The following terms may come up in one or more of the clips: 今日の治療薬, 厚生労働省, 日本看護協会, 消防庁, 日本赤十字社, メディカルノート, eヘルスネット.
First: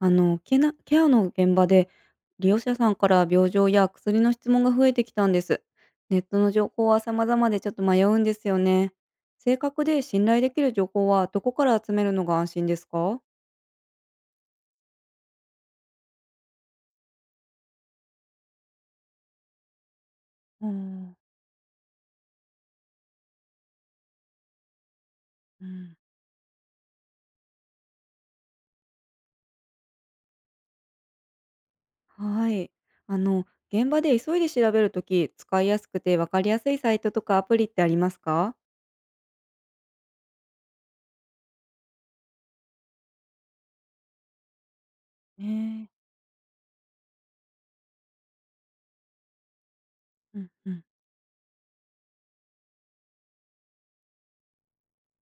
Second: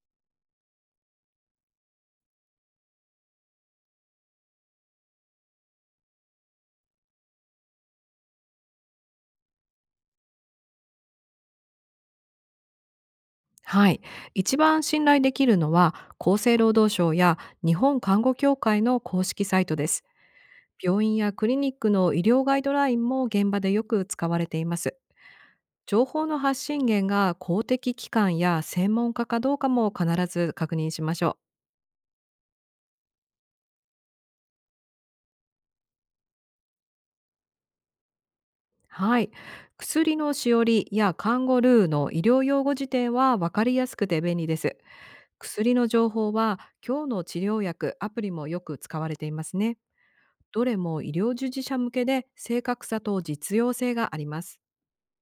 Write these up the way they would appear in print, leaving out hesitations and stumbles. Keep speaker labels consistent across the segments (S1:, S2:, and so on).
S1: あの、ケナケアの現場で、利用者さんから病状や薬の質問が増えてきたんです。ネットの情報は様々でちょっと迷うんですよね。正確で信頼できる情報はどこから集めるのが安心ですか？
S2: はい。一番信頼できるのは、厚生労働省や日本看護協会の公式サイトです。
S1: う
S2: 病院
S1: ん、
S2: やクリニックの医療ガイドラインも現場でよく使われています。
S1: うん、
S2: 情報の発信源が公的機関や専門家かどうかも必ず確認しましょう。
S1: はい。あの、現場で急いで調べるとき、使いやすくて分かりやすいサイトとかアプリってありますか？
S2: はい。薬のしおりや看護ルーの医療用語辞典は分かりやすくて便利です。
S1: ね
S2: 薬の情
S1: え。
S2: 報は今日の治療薬、アプリもよく使われていますね。
S1: うん
S2: ど
S1: う
S2: れ
S1: ん。
S2: も医療従事者向けで正確さと実用性があります。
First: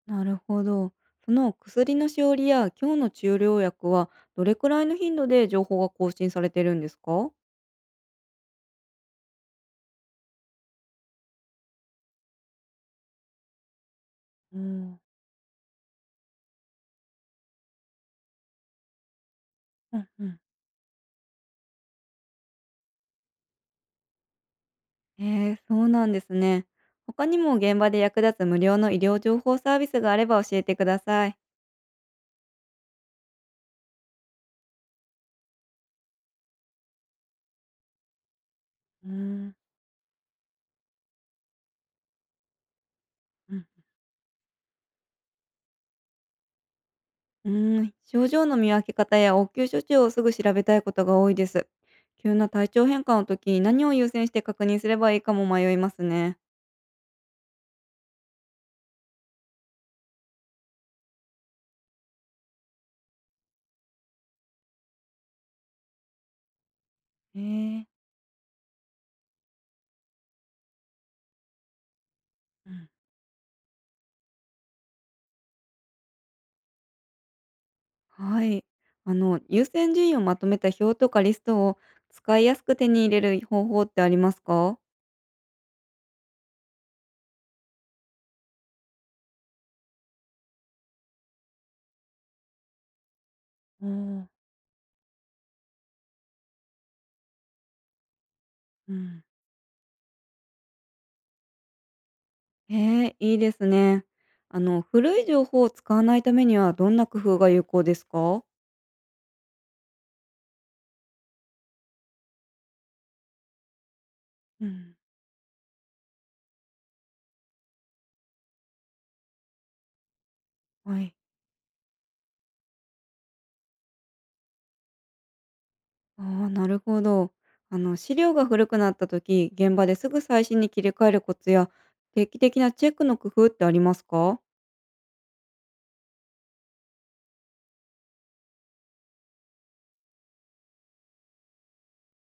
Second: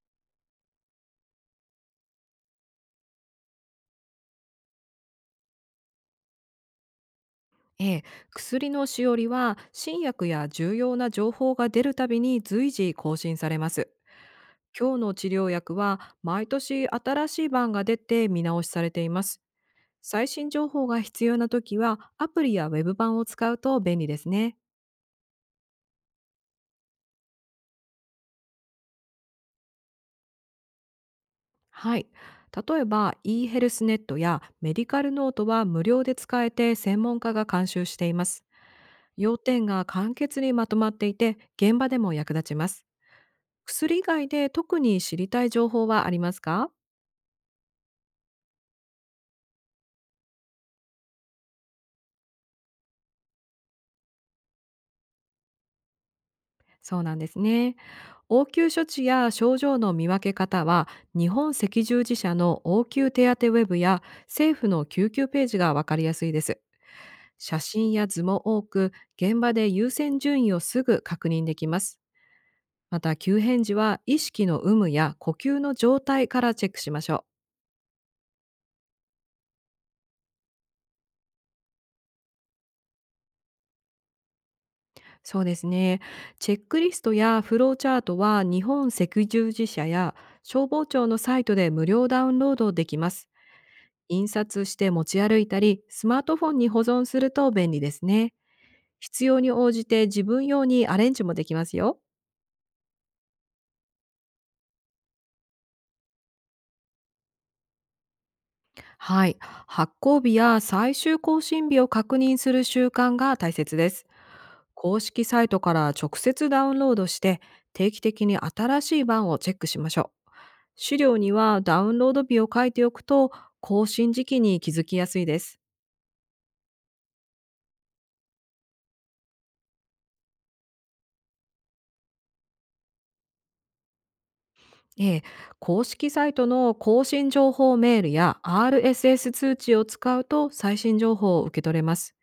S1: なるほど。その薬のしおりや今日の治療薬はどれくらいの頻度で情報が更新されてるんですか？
S2: ええ、薬のしおりは新薬や重要な情報が出るたびに随時更新されます。
S1: う
S2: 今日
S1: ん、
S2: の治療薬は毎年新しい版が出て見直しされています。
S1: おーうん
S2: 最
S1: うん、
S2: 新情報が必要な時はアプリやウェブ版を使うと便利ですね。
S1: へえ、そうなんですね。他にも現場で役立つ無料の医療情報サービスがあれば教えてください。
S2: はい。例えば e ヘルスネットやメディカルノートは無料で使えて専門家が監修しています。
S1: うー
S2: 要
S1: ん、
S2: 点が簡潔にまとまっていて現場でも役立ちます。
S1: うん、
S2: 薬以外で特に知りたい情報はありますか？
S1: うーん、症状の見分け方や応急処置をすぐ調べたいことが多いです。急な体調変化の時、何を優先して確認すればいいかも迷いますね。
S2: そうなんですね。応急処置や症状の見分け方は、日本赤十字社の応急手当ウェブや政府の救急ページがわかりやすいです。
S1: へ
S2: 写
S1: え。
S2: 真や図も多く、現場で優先順位をすぐ確認できます。
S1: うん。
S2: また、急変時は意識の有無や呼吸の状態からチェックしましょう。
S1: はい。優先順位をまとめた表とかリストを使いやすく手に入れる方法ってありますか？
S2: そうですね。チェックリストやフローチャートは日本赤十字社や消防庁のサイトで無料ダウンロードできます。
S1: う
S2: 印
S1: ん、
S2: 刷して持ち歩いたり、スマートフォンに保存すると便利ですね。
S1: うん。
S2: 必要に応じて自分用にアレンジもできますよ。
S1: へえ、いいですね。古い情報を使わないためにはどんな工夫が有効ですか？
S2: はい。発行日や最終更新日を確認する習慣が大切です。
S1: うん、
S2: 公式サイトから直接ダウンロードして、定期的に新しい版をチェックしましょう。資
S1: はい。
S2: 料にはダウンロード日を書いておくと、更新時期に気づきやすいです。
S1: ああ、なるほど。資料が古くなった時、現場ですぐ最新に切り替えるコツや、定期的なチェックの工夫ってありますか？
S2: ええ、公式サイトの更新情報メールや RSS 通知を使うと最新情報を受け取れます。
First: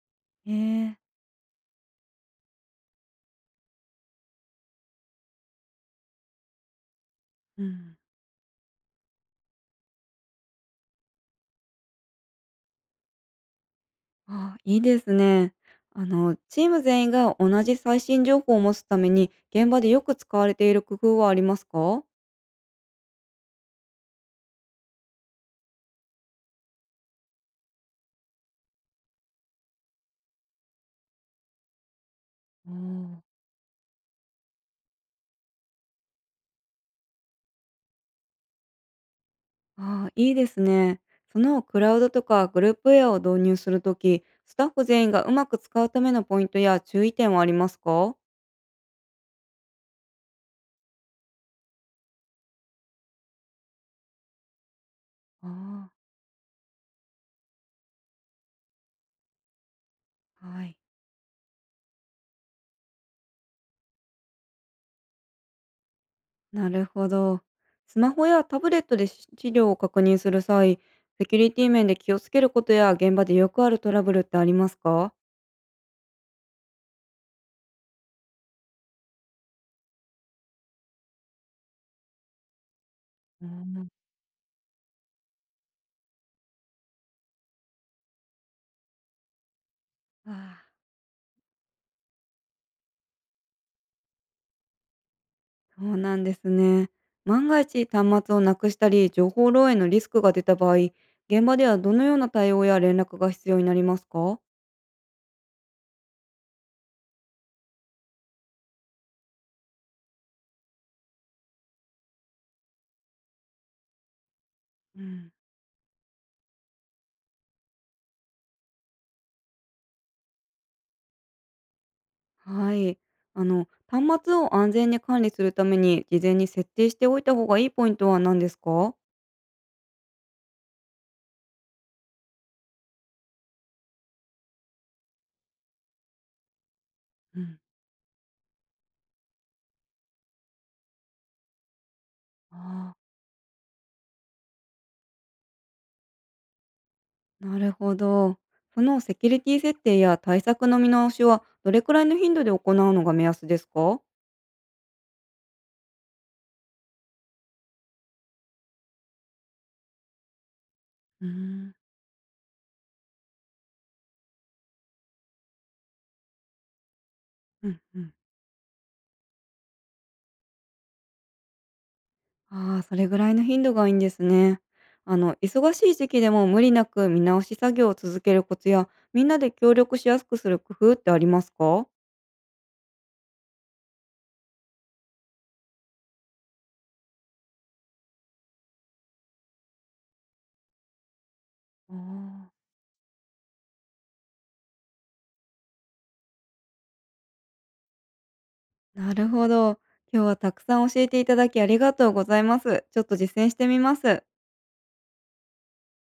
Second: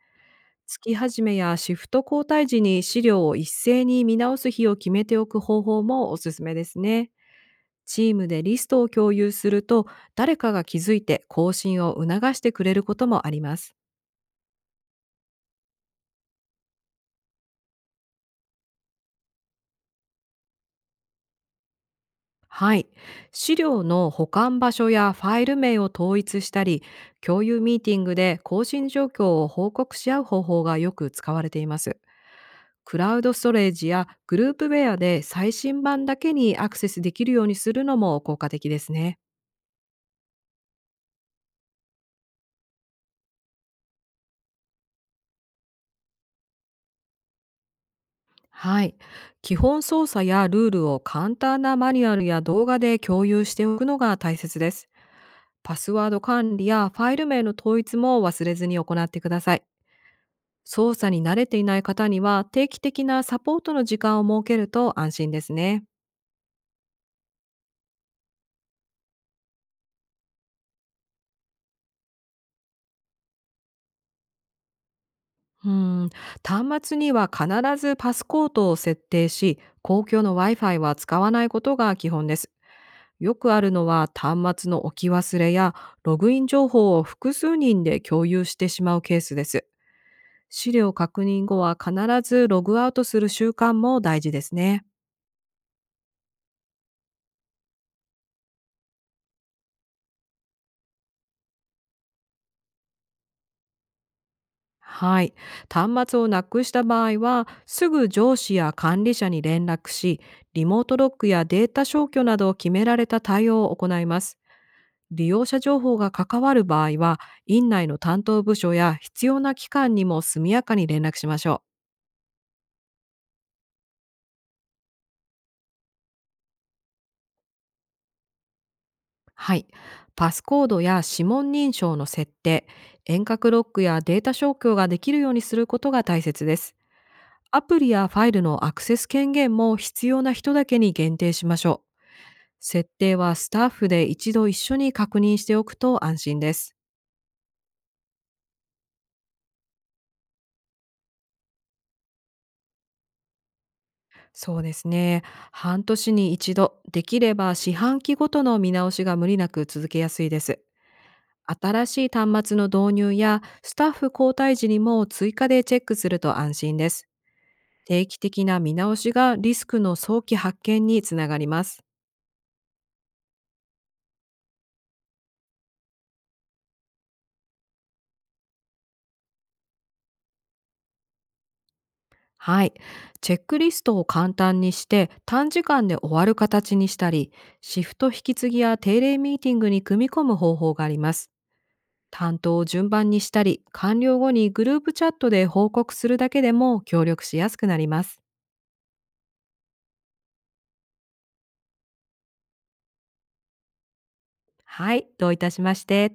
S1: え
S2: 月
S1: え。
S2: 始めやシフト交代時に資料を一斉に見直す日を決めておく方法もおすすめですね。
S1: うん。
S2: チームでリストを共有すると、誰かが気づいて更新を促してくれることもあります。
S1: あ、いいですね。チーム全員が同じ最新情報を持つために、現場でよく使われている工夫はありますか？
S2: はい。資料の保管場所やファイル名を統一したり、共有ミーティングで更新状況を報告し合う方法がよく使われています。
S1: お
S2: クラウ
S1: ー。
S2: ドストレージやグループウェアで最新版だけにアクセスできるようにするのも効果的ですね。
S1: ああ、いいですね。そのクラウドとかグループウェアを導入するとき、スタッフ全員がうまく使うためのポイントや注意点はありますか？
S2: はい。基本操作やルールを簡単なマニュアルや動画で共有しておくのが大切です。
S1: あ
S2: パ
S1: あ
S2: ス
S1: ー。
S2: ワード管理やファイル名の統一も忘れずに行ってください。
S1: はい。
S2: 操作に慣れていない方には、定期的なサポートの時間を設けると安心ですね。
S1: なるほど。スマホやタブレットで資料を確認する際、セキュリティ面で気をつけることや現場でよくあるトラブルってありますか？
S2: うん、端末には必ずパスコードを設定し、公共の Wi-Fi は使わないことが基本です。よ
S1: う
S2: くあるの
S1: ん。
S2: は、端末の置き忘れやログイン情報を複数人で共有してしまうケースです。
S1: あ
S2: 資
S1: ー。
S2: 料確認後は必ずログアウトする習慣も大事ですね。
S1: そうなんですね。万が一端末をなくしたり情報漏洩のリスクが出た場合、現場ではどのような対応や連絡が必要になりますか？
S2: はい。端末をなくした場合は、すぐ上司や管理者に連絡し、リモートロックやデータ消去など、を決められた対応を行います。
S1: う
S2: 利
S1: ん、
S2: 用者情報が関わる場合は、院内の担当部署や必要な機関にも速やかに連絡しましょう。
S1: はい。端末を安全に管理するために事前に設定しておいた方がいいポイントは何ですか？
S2: はい。パスコードや指紋認証の設定、遠隔ロックやデータ消去ができるようにすることが大切です。
S1: うん、
S2: アプリやファイルのアクセス権限も、必要な人だけに限定しましょう。設
S1: あ
S2: 定はスタッフで一度一緒に確認しておくと安心です。
S1: あ、なるほど。そのセキュリティ設定や対策の見直しはどれくらいの頻度で行うのが目安ですか？
S2: そうですね。半年に一度、できれば四半期ごとの見直しが無理なく続けやすいです。
S1: うーん、
S2: 新しい端末の導入やスタッフ交代時にも追加でチェックすると安心です。
S1: うんう
S2: 定
S1: ん。
S2: 期的な見直しがリスクの早期発見につながります。
S1: ああ、それぐらいの頻度がいいんですね。忙しい時期でも無理なく見直し作業を続けるコツや、みんなで協力しやすくする工夫ってありますか？
S2: はい。チェックリストを簡単にして短時間で終わる形にしたり、シフト引き継ぎや定例ミーティングに組み込む方法があります。担
S1: ああ。
S2: 当を順番にしたり、完了後にグループチャットで報告するだけでも協力しやすくなります。
S1: なるほど。今日はたくさん教えていただきありがとうございます。ちょっと実践してみます。
S2: はい。どういたしまして。